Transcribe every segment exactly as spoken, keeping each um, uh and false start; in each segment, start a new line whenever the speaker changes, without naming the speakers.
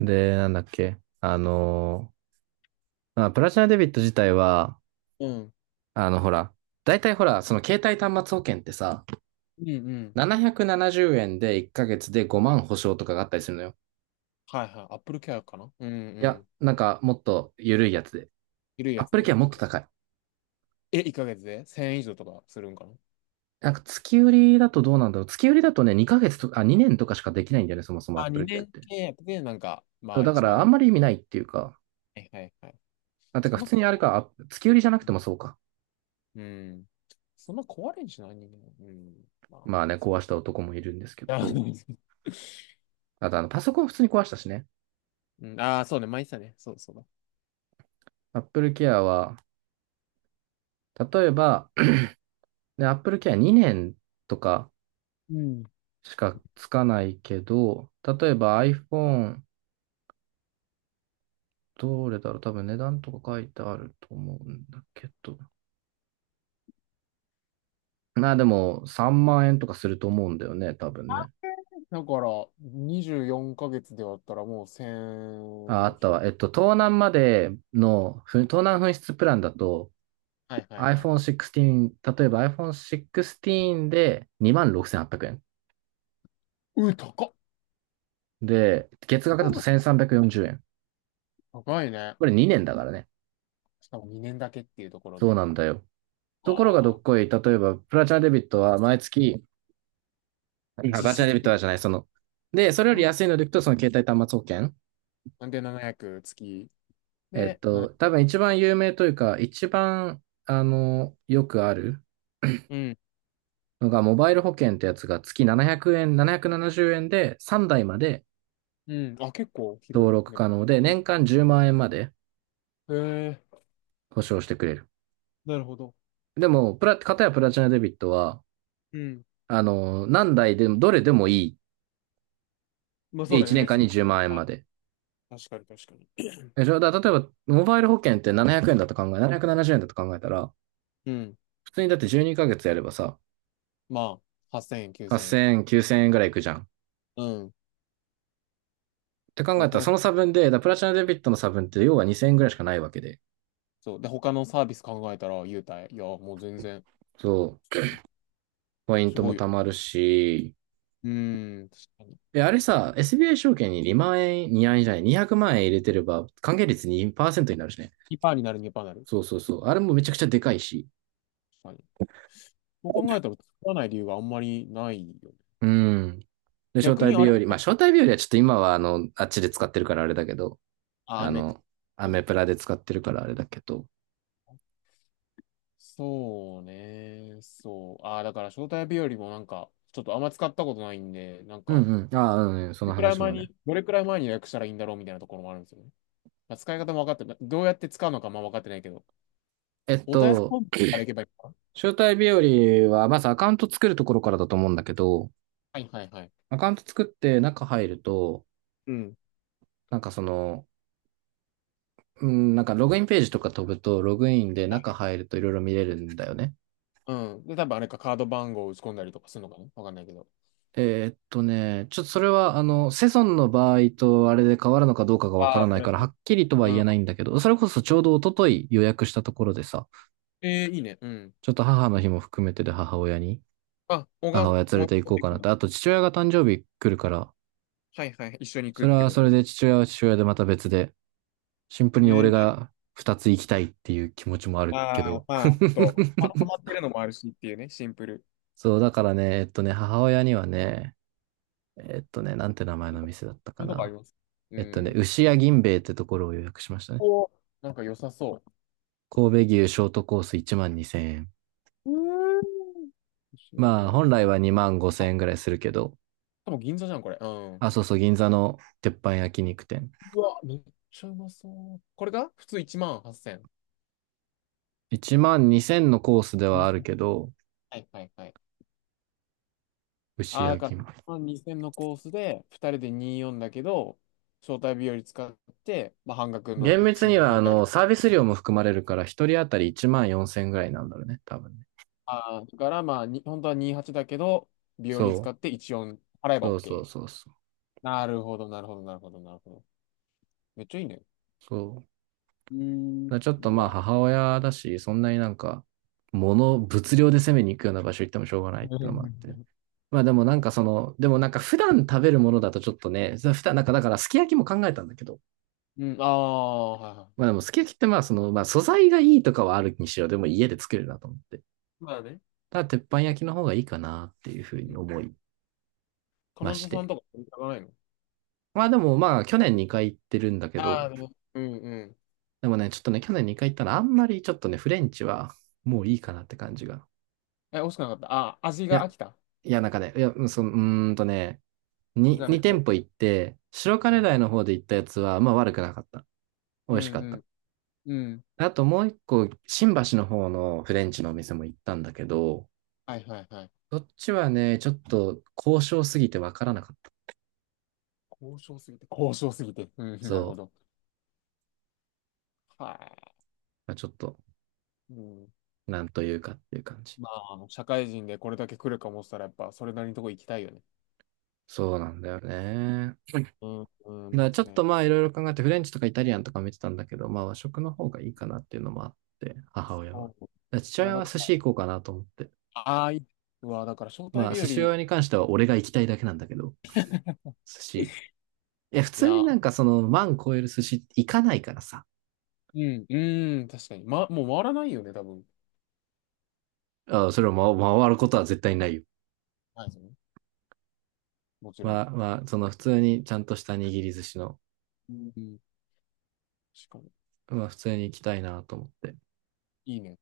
で、なんだっけ。あのーまあ、プラチナデビット自体は、
うん。
あの、ほら、大体ほら、その携帯端末保険ってさ、
うんうん。
ななひゃくななじゅうえんでいっかげつでごまん保証とかがあったりするのよ。
はいはい。アップルケアかな、うんう
いや、
ん。
なんかもっと緩いやつで。
緩い
ア
や
ッ
つ
プルケ
で。
アもっと高い。
え、いっかげつでせんえん以上とかするんかな。
なんか月売りだとどうなんだろう。月売りだとね、にかげつとか、あ、にねんとかしかできないんだよね、そもそもアッ
あ、
プルケ
2
アっ
年
て。
契約で、なんか、
そ
ま
う、
あ
だか
1
ら
万。
あ
は
んまり意味ないっていうか、
いはいはい。
まあ、てか
そん
普
な
通
壊
に
れ、
あれか、あ月売りじゃなくてもそうか。
うん。そんな壊れんしない人間。うん。まあ、
まあね、
そ
壊した男もいるんですけ
う。あ
ど、
の
あとあの、パソコン普通に壊したしね。
うん、あー、そうね。毎日だね。そうそうだ。
Apple Care は、例えば、ね Apple Care にねんとか
うん。だか
しかつかないけど、例えば iPhone、どれだろう、多分値段とか書いてあると思うんだけど。まあでもさんまん円とかすると思うんだよね、多分ね。
ら、にじゅうよんかげつで割ったらもう
あ、あ
せん、
ったわ。えっと、盗難までの、ふ盗難紛失プランだと
はいはいは
iPhone
い。
じゅうろく、例えば iPhone じゅうろくでにまんろくせんはっぴゃくえん。
うー、高っ。
で、月額だとせんさんびゃくよんじゅうえん。
高いね。
これにねんだからね。
しかもにねんだけっていうところ
そう
で。
なんだよ。ところがど
わあ。
っこい、例えば、プラチナデビットは毎月、あ、プラチナ
実
デビットは
質。
じゃない、その、で、それより安いのでいくと、その携帯端末保険。
んで、ななひゃくげつ。
えっ
で、
と、
なな
多分一番有名というか、一番、あの、よくある
な、うん。
のが、モバイル保険ってやつが月ななひゃくえん、ななひゃくななじゅうえんでさんだいまで
うん。あ、結構広
登
い。
録
でも。
可能で、
うん。
年間10万円まんえんまで
へえ、
保証してくれる。
なるほど。
でも、プラ、片やプラチナデビットは、
うん。
あの、何台でも、どれでもいい。
まあそ
で、
うだ
1
ね、
年
別
間
に。
に10万円まんえんまで。
確かに、確かに。
え、じゃあ、だ例えば、モバイル保険ってななひゃくえんだと考え、ななひゃくななじゅうえんだと考えたら、
うん。
普通にだってじゅうにかげつやればさ、
まあ、はっせんえん、きゅうせんう、
はっせんえん、きゅうせんえんぐらいいくじゃん。っ
せんえん。うん、
て考
と
えた
プ
ら、
ラ
そ
ス
の差分で、だからプラチナデビットの差分って要はにせんえんぐらいしかないわけで。
そう。で、他のサービス考えたら、優待。いや、もう全然、
そう。ポイン
す
ト
ご
も
いよ。
貯まるし、
うん、確かに。
え、あれさ、エスビーアイ 証券ににまん円、にえんじゃない、にひゃくまん円入れてれば、還元率にパーセントになるしね。
にパーになる、にパーセントにな
そ
る。
うそうそう。あれもめちゃくちゃでかいし。
確かに。そう考えたら、作らない理由があんまりないよね。
うん。で、招
逆
待
にあ
日
れ、
和。まあ、招待日和はちょっと今は、あの、あっちで使ってるからあれだけど、
あ、ア
あ
メック
の、ア
ス。
メプラで使ってるからあれだけど。
そうね。そう。ああ、だから招待日よりもなんか、ちょっとあんま使ったことないんで、なん
う
か、ど
んうん。ああ、うん、そ
れ
の
くらい
話
前
もね。
に、どれくらい前に予約したらいいんだろうみたいなところもあるんですよね。まあ、使い方も分かってない。どうやって使うのかも分かってないけど。
えっ
お問い合わせフォ
と、
ームから行けばいいのかな。
招待日和は、まずアカウント作るところからだと思うんだけど、
はいはいはい。
アカウント作って中入ると、
うん。
なんかその、うん、なんかログインページとか飛ぶと、ログインで中入るといろいろ見れるんだよね。
うん。で、多分あれか、カード番号を打ち込んだりとかするのかな、わかんないけど。
えーっとね、ちょっとそれは、あの、セゾンの場合とあれで変わるのかどうかがわか
あ
ら
あ、
な
プ
い
ラ
から、
ス
は
ね。
っきりとは
う
言
ん。
えないんだけど、それこそちょうど一昨日予約したところでさ、
えー、いいね。うん。
ちょっと母の日も含めてで母親に、
あ、お母
母
さん、
親連
お
れ
母
て行
さん
こう
と行
か
くん
な
だ。
と。あと父親が誕生日来るから、
はいはい。一緒に行
そ
くっ
れ
て
は
こ
そ
と
れ
ね。
で父親は父親でまた別で、シンプル
え
に俺
ー、
が二つ行きたいっていう気持ちもあるけ
ああ、
ど。
まあ、ちょっと、まあハマっ てるのもあるしっていうね、シンプル。
そう、だからね、えっとね、母親にはね、えっとね、なんて名前の店だった
そう
か
いうとこあり
な。
ます。う
えっとね、
ん。
牛屋銀兵衛ってところを予約しましたね。
ここ、なんか良さそ
神戸牛ショートコースいちまんにせんえん。
う。うーん。石田
まあ、
銀兵
本
衛。
来はにまんごせんえんぐらいするけど、
多分銀座じゃん、これ。うん。
あ、そうそう、銀座の鉄板焼肉店。
うわ、めっちゃうまそう。これが普通いちまんはっせん。
いちまんにせんのコースで
う
はある
ん。
けど、
はいはいはい。
牛
ああ、
屋
だから、
銀
いちまんにせんのコースで、ふたりでにじゅうよんだけど、招待日より使って、まあ、半額の
厳密には、あ
じゅうにだけ。
の、サービス料も含まれるから、一人当たりいちまんよんせんぐらいなんだろうね、多分ね。
ああ、だからまあ、に本当はにじゅうはちだけど、日
そ
和使っ
う。
てじゅうよん払えば
そうそう
OK。
そうそう。
なるほど、なるほど、なるほど、なるほど。めっちゃいいね。
そう。だか
うーん、
らちょっと
う
まあ、
わ。
母親だし、そんなになんか、物、物量で攻めに行くような場所行ってもしょうがないってのもあって。まあでもなんかその、でもなんか普段食べるものだとちょっとね、普段なんかだからすき焼きも考えたんだけど、
うん、ああ、はいは
まあで
い。
もすき焼きってまあその、まあ素材がいいとかはあるにしろ、でも家で作れるなと思って。
まあね。
ただ鉄板焼きの方がいいかなっていうふう
う
に
ん、
思い
彼
まし
女さん
て。
とか見たくないの。
まあでもまあ去年にかい行ってるんだけ
あ
ど、
あ、でも、うんうん。
でもね、ちょっとね、去年にかい行ったらあんまりちょっとね、フレンチはもういいかなって感じが。
え、惜しくなかった。ああ、味
い
が
や、
飽きた。
いやなんかね、いや、うその、うーんとね、に、
にかいめ
に
行く
店
と。
舗行って、白
は
金
いは
台の
い。
方で行ったやつはまあ悪くなかった。美
う
味しかった。
んうん。うん。
あともう一個、新橋の方のフレンチのお店も行ったんだけど、
はいはいはい。
どっちはね、ちょっと高渉すぎてわからなかった。
交渉すぎて。交渉すぎて。うん、なる
そ
ほど。
う。
は
まあ、ちょっと、
い。うん。
なんというかっていう感じ。
まあ、社会人でこれだけ来るかもしたら、やっぱ、それなりのとこ行きたいよね。
そうなんだよね。
うん、うん、
ま
間
あ
違
ちょっ
いな
と
い。
まあいろいろ考えて、フレンチとかイタリアンとか見てたんだけど、まあ和食の方がいいかなっていうのもあって、母親は。だ
お
か
う、
ら父
いや、
親
だ
は
か
寿
ら、
司行こうかなと思って。
ああ、いい。うわ、だから、招待
まあ
日
寿
よ
司
り、
屋に関しては俺が行きたいだけなんだけど、寿司。いや、普
い
通に
や、
なんかその万超える寿司行かないからさ。
うん、うん、確かに。ま、もう回らないよね、多分。
あそれを回回ることは絶対ないよ。
はい、もちろん。
まあまあ、その普通にちゃんとした握り寿司の、
うん、しかも、
まあ普通に行きたいなと思って。
いいね。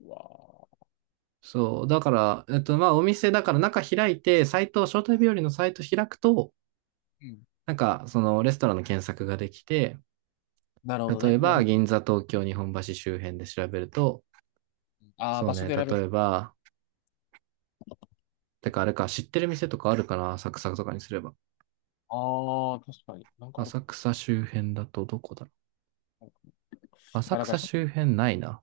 うわあ。
そう、だから、えっとまあお店だから中開いて、サイト、招待日和のサイト開くと、
うん。
なんか、そのレストランの検索ができて、
なるほど
例
ね。
え
もうほ
ば、
ん、
銀座、東京、日本橋周辺で調べると、
ああ、
そう
場所
ね、
で選べ
例
る。
えば、てかあれか、知ってる店とかあるかな、浅草とかにすれば。
ああ、確かに。なんかあるか
浅
な。
草周辺だとどこだろう。浅
あ、だから
草
し
周
ょ、
辺ないな。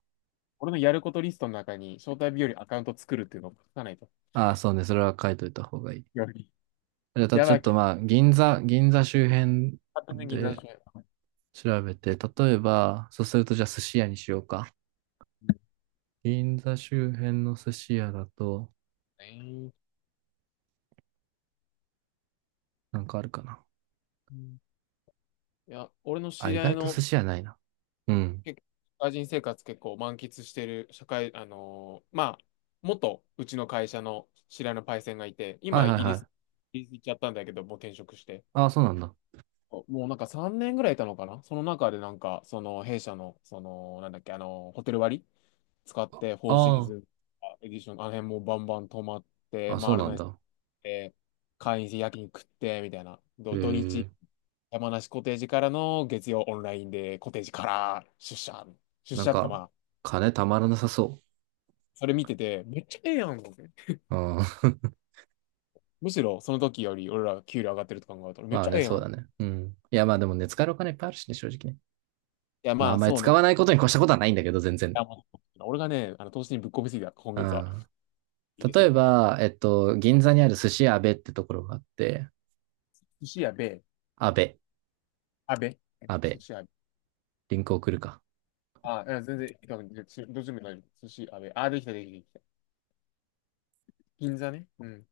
俺のやることリストの中に、招待日和アカウント作るっていうのを書かないと。
ああ、そうね、それは書いといた方がいい。
やばい。
じゃあ
や
ちょ
ば
っ
い。
と
完
まあ、銀座、銀座周辺
全に銀座
で
商。
調べて、例えば、そうするとじゃあ寿司屋にしようか。銀座周辺の寿司屋だと、
い
なんかあるかな。
や、俺の知
あ、意
り合い
外と
の、
寿司屋ないな。うん。
結構、社会人生活結構満喫してる、社会、あのーまあ、元うちの会社の知り合いのパイセンがいて、
はい
今イ
はい
ギ
は
リス、
い。
イギリス行っちゃったんだけど、もう転職して。
ああ、そうなんだ。
もうなんかさんねんぐらいいたのかな、その中でなんか、その弊社の、その、なんだっけ、あの、ホテル割使って、フォーシー
あ
ズンエディション、あの辺もうバンバン泊まっ
あ、
て、
あ、そう
回ら
なん
ない
だ。
で、会員制夜勤食って、みたいな。
え
ど土日、
え、
山梨コテージからの月曜オンラインで、コテージから出社。出
なん
社ってかま
か、
あ、
金たまらなさそ
それ見てて、めっちゃええやん。
う。うん。
むしろその時より俺ら給料上がってると考えたら、めっ
まあ
ちゃ
ね、
ええや
そう
ん。い
だね。うん。いや、まあでもね、使えるお金いっぱいあるしね、正直ね。
や
まあ、あ
ま
ん
あ
まり
そう
使
ね。い
わないことに越したことはないんだけど、全然。
やまあ俺がね、あの投資にぶっ込みすぎた、今
う
月は。
ん。
入れす
例え
ぎた。
ば、えっと、銀座にある寿司阿部ってところがあって、
寿司やべ、
阿部、
あべ、
阿部、
寿司やべ。
リンク送るか。
あ、いや全然、どっちでも大丈夫。寿司やべ。あ、できた、できた、できた。銀座ね。うん。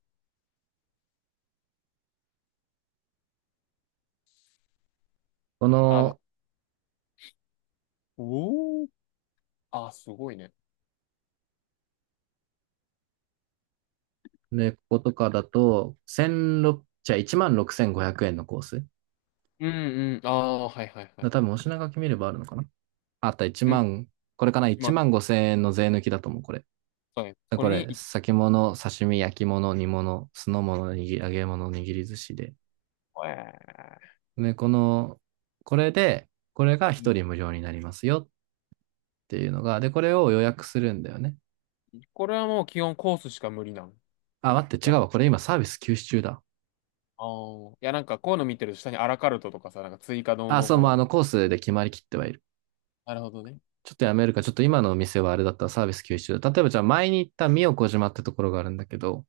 こ
あ、
の、
おー。あ、すごいね。
ね、こことかだと、じゅうろく、じゃあいちまんろくせんごひゃくえんのコース。
うんうん。ああ、はいはいは
だ
い
多
は
分、お
い。
品書き見ればあるのかなあった1
うん、
万、これかな？
ま
いち
あ、
万ごせん円の税抜きだと思う、これ。
そうね。これ
こ
に
れ、
行き、
先物、刺身、焼き物、煮物、酢の物、に揚げ物、握り寿司で。
えー、
で、この、これで、これが
う
一
ん、
人無料になりますよっていうのが、で、これを予約するんだよね。
これはもう基本コースしか無理なの。
あ、待って、違
やっ
う
ぱ、
わ。これ今サービス休止中だ。
あーいや、なんかこういうの見てると下にアラカルトとかさ、なんか追加どう
あ、
の
そう、も
こ
う
う
あ
の。
のコースで決まりきってはいる。
なるほどね。
ちょっとやめるか、ちょっと今のお店はあれだったらサービス休止中だ。例えばじゃあ前に行った宮古島ってところがあるんだけど、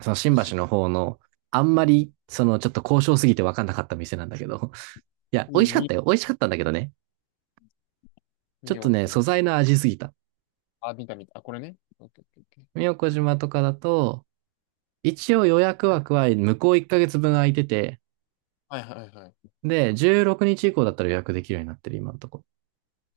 その新
寿司、
橋の方の、あんまり、そのちょっと交渉すぎて分かんなかった店なんだけど。いや、美味
に、
しかっ
に、
たよ。美味しかったんだけどね。ちょ
み
っと
よ
ね、
こ
素
に。
材の味すぎた。
あ、見た見た。あ、これね。オッケーオッケーオッケー。
宮古島とかだと、一応予約枠は向こういっかげつぶん空いてて、
はいはいはい。
で、じゅうろくにち以降だったら予約できるようになってる、今のとこ。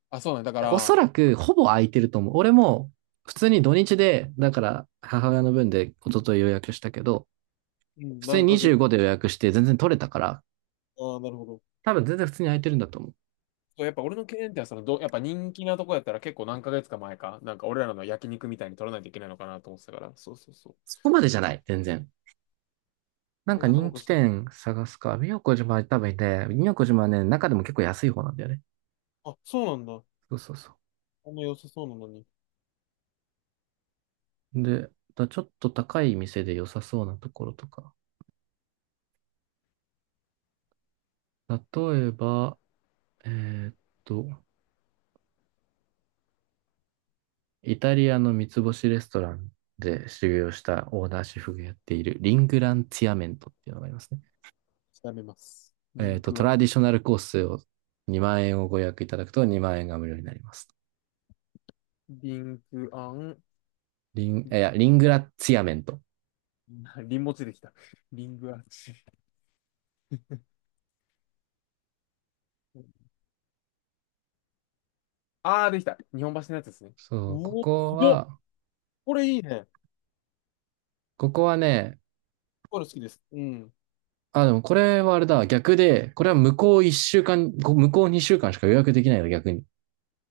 あ、そうなんだ。だか
ろおそ
ら、
らく、ほぼ空いてると思う。俺も、普通に土日で、だから、母親の分で一昨日予約したけど、
うん、
普通
何
に
ヶ月。
にじゅうごで予約して全然取れたから、
ああ、なるほど。
多分全然普通に空いてるんだと思う。
そうやっぱ俺の経験ってそのど、やっぱ人気なとこやったら結構何ヶ月か前か、なんか俺らの焼肉みたいに取らないといけないのかなと思ってたから、そうそうそう。
そこまでじゃない、全然。
あ
なん
れ
か
がと
人
もか
気
し、
店探すか。宮古島は多分いて、宮古島はね、中でも結構安い方なんだよね。
あ、そうなんだ。
そうそうそ
あんま良さそうなのに。
う。で、だからちょっと高い店で良さそうなところとか。例えば、えーっと、イタリアの三つ星レストランで修行したオーナーシェフがやっているリングランツィアメントっていうのがありますね。
調べます。リ
えー
ン
っと、
ク
ト
アン、
ラディショナルコースをにまん円をご予約いただくとにまん円が無料になります。
リンクアン、
リン、いや、リングラツィアメント。
リンモチできた。リングアンチ。あー、できた。日本橋のやつですね。
そ
う
う、こ
お、
こ
すごっ。
は、
これいいね。
ここはね、
これ好きです。うん。
あ、でもこれはあれだ、逆で、これは向こう一週間、こ向こう二週間しか予約できないの、逆に。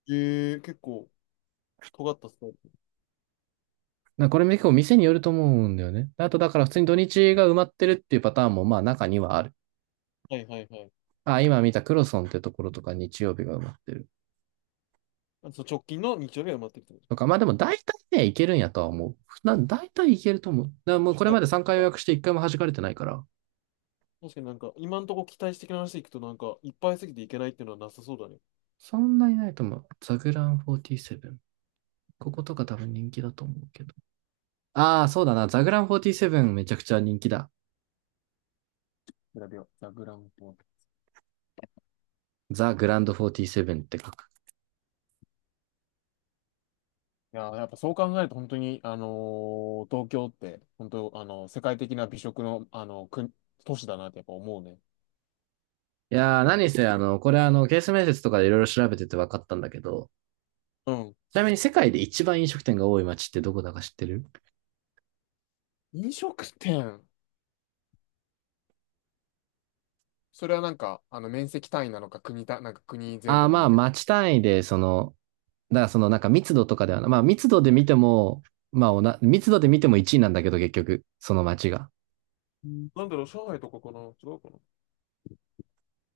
ええ、結構、尖ったスタイル。
なこれ結構店によると思うんだよね。あとだから普通に土日が埋まってるっていうパターンもまあ中にはある。
はいはいはい。
あ、今見たクロソンってところとか日曜日が埋まってる。
あ、そう、直近の日曜日は埋まってるってこ
とか、まあでも大体ね、いけるんやとは思う。な、大体いけると思う。だからもうこれま
と。
でさんかい予約していっかいも弾かれてないから、
確かになんか、今のところ期待してきな話でいくと、なんか、いっぱいすぎていけないっていうのはなさそうだね。
そんなにないと思う。ザグランよんじゅうなな。こことか多分人気だと思うけど。ああ、そうだな。ザグランよんじゅうななめちゃくちゃ人気だ。
グラビア、ザ・グランポ。
ザ・グランドよんじゅうななって書く。
いやー、やっぱそう考えると、本当に、あのー東京って、本当、あのー世界的な美食の、あのー国都市だなってやっぱ思うね。やっ
いやー、
ぱり。
何せ、あの、これあの、ケース面接とかでいろいろ調べてて分かったんだけど、
うん。
ちなみに世界で一番飲食店が多い街ってどこだか知ってる？
飲食店。それはなんか、あの、面積単位なのか、国た、なんか国全
ああ、
土で
まあ、
見て。
街単位で、その、だからそのなんか密度とかではなまあ密度で見ても、まあおな、密度で見てもいちいなんだけど結局、その街が。
うん、なんだろう、上海とかかな、違うかな。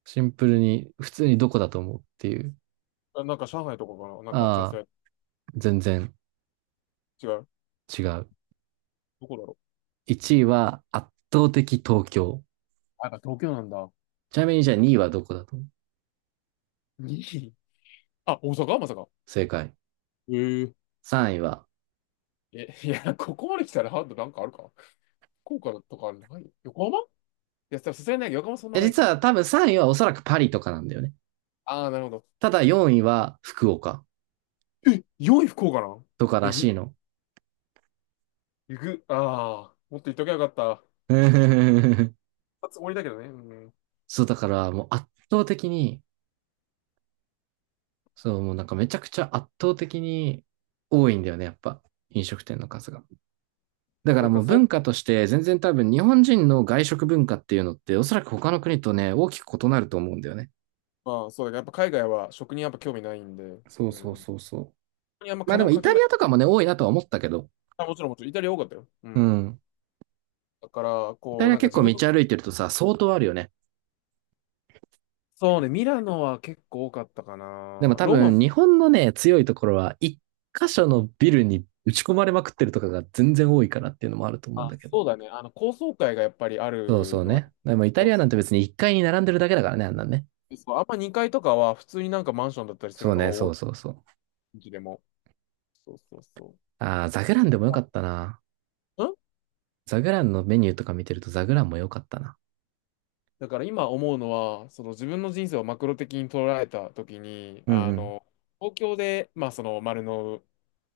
シンプルに、普通にどこだと思うっていう。
あ、なんか上海とかかな、なんか、じゃあそ
ああ、
れ、
全然
違う。
違う。
どこだろ
いちいは圧倒的東京。
う。あ、やっぱ東京なんだ。
ちなみにじゃあにいはどこだと思う？
いい、あ、大阪まさか。
正解。
ええ。
さんいは
え、いや、ここまで来たらハード、なんかあるか。福岡とかない、横浜、いや、さすがにない。横浜そんなない
実
か。
は多分さんいはおそらくパリとかなんだよね。
ああ、なるほど。
ただよんいは福岡
え、良い福岡なん、
とから
えぐ、
しいの。
えぐ、ああ、もっと言っときゃよかった。初終わりだけどね。うん。
そう、だからもう圧倒的に、そう、もうなんかめちゃくちゃ圧倒的に多いんだよね、やっぱ。飲食店の数が。だか
な
ら
ん
も
か
う文
そ
化として全然多分日本人の外食文化っていうのっておそらく他の国とね、大きく異なると思うんだよね。
う、まあそうだけど、やっぱ海外は食にやっぱ興味ないんで、
そう
う
そう
ん。
そうそう。
にあんま
まあで
金
も
を
イ
かけ
タ
な
リ
い。
アとかもね、多いなとは思ったけど。
あ、もちろんもちろん、イタリア多かったよ。う
う
ん。
ん。
だから、
イタ
こう、
リア
なんか
結
自
構
分の、
道歩いてるとさ、相当あるよね。
そうね、ミラノは結構多かったかな。
でも多
ローマ
分
も、
日本のね、強いところは、一箇所のビルに打ち込まれまくってるとかが全然多いからっていうのもあると思うん
あ、
だけど。
そうだね。あの、高層階がやっぱりあ
そうそ
る
う
のは、
ね。でもイタ
そ
リ
う
ア
そ
なんて別にいっかいに並んでるだけだからね、あんなんね。
う、そう、あんまにかいとかは普通になんかマンションだったりす
そ
る
う
のが
ね、そ
多
う
い、
そうそう。
うちでも。そうそうそ
ああ、ザグランでもよ
う。
かったな。
うん、
ザグランのメニューとか見てるとザグランもよかったな。
だから今思うのは、その自分の人生をマクロ的に捉えたときに、
うんう
あ
ん。
の、東京で、まあその丸の、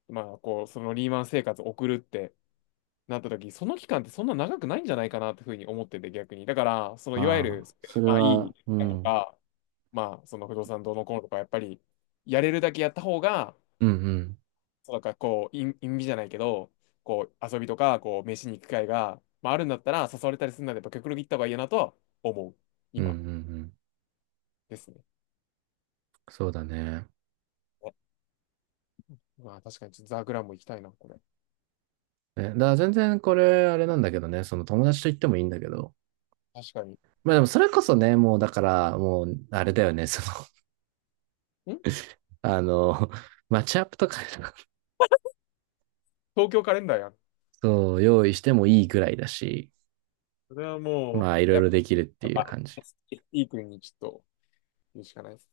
まあこう、そのリーマン生活を送るってなったとき、その期間ってそんな長くないんじゃないかなってふうに思ってて、逆に。だから、そのいわゆ
ま
る、
あ、それ
まあい
は、
い
う
と
ん。
か、まあその不動産どうのこうのとか、やっぱりやれるだけやった方が、
うんうん。
そうなんからこう、意意味じゃないけど、こう、遊びとか、こう、飯に行く機会が、まあ、あるんだったら、誘われたりするなら、やっぱ極力行った方がいいなとは思う。
うんうんう
今
ん。
ですね。
そうだね。
あ、まあ、確かに、ちょっとザ・グランも行きたいな、これ。
え、だから全然これ、あれなんだけどね、その友達と行ってもいいんだけど、
確かに。
まあでもそれこそね、もうだから、もうあれだよね、その、
ん、
あの、マッチアップとか
東京カレンダーやん。
そう、用意してもいいぐらいだし、
それはも
まあいろ
う、
い
やっ
ろできるって
ぱ、
い
ま
う
あ
感じ。
スティークにちょっと、言うしかないです。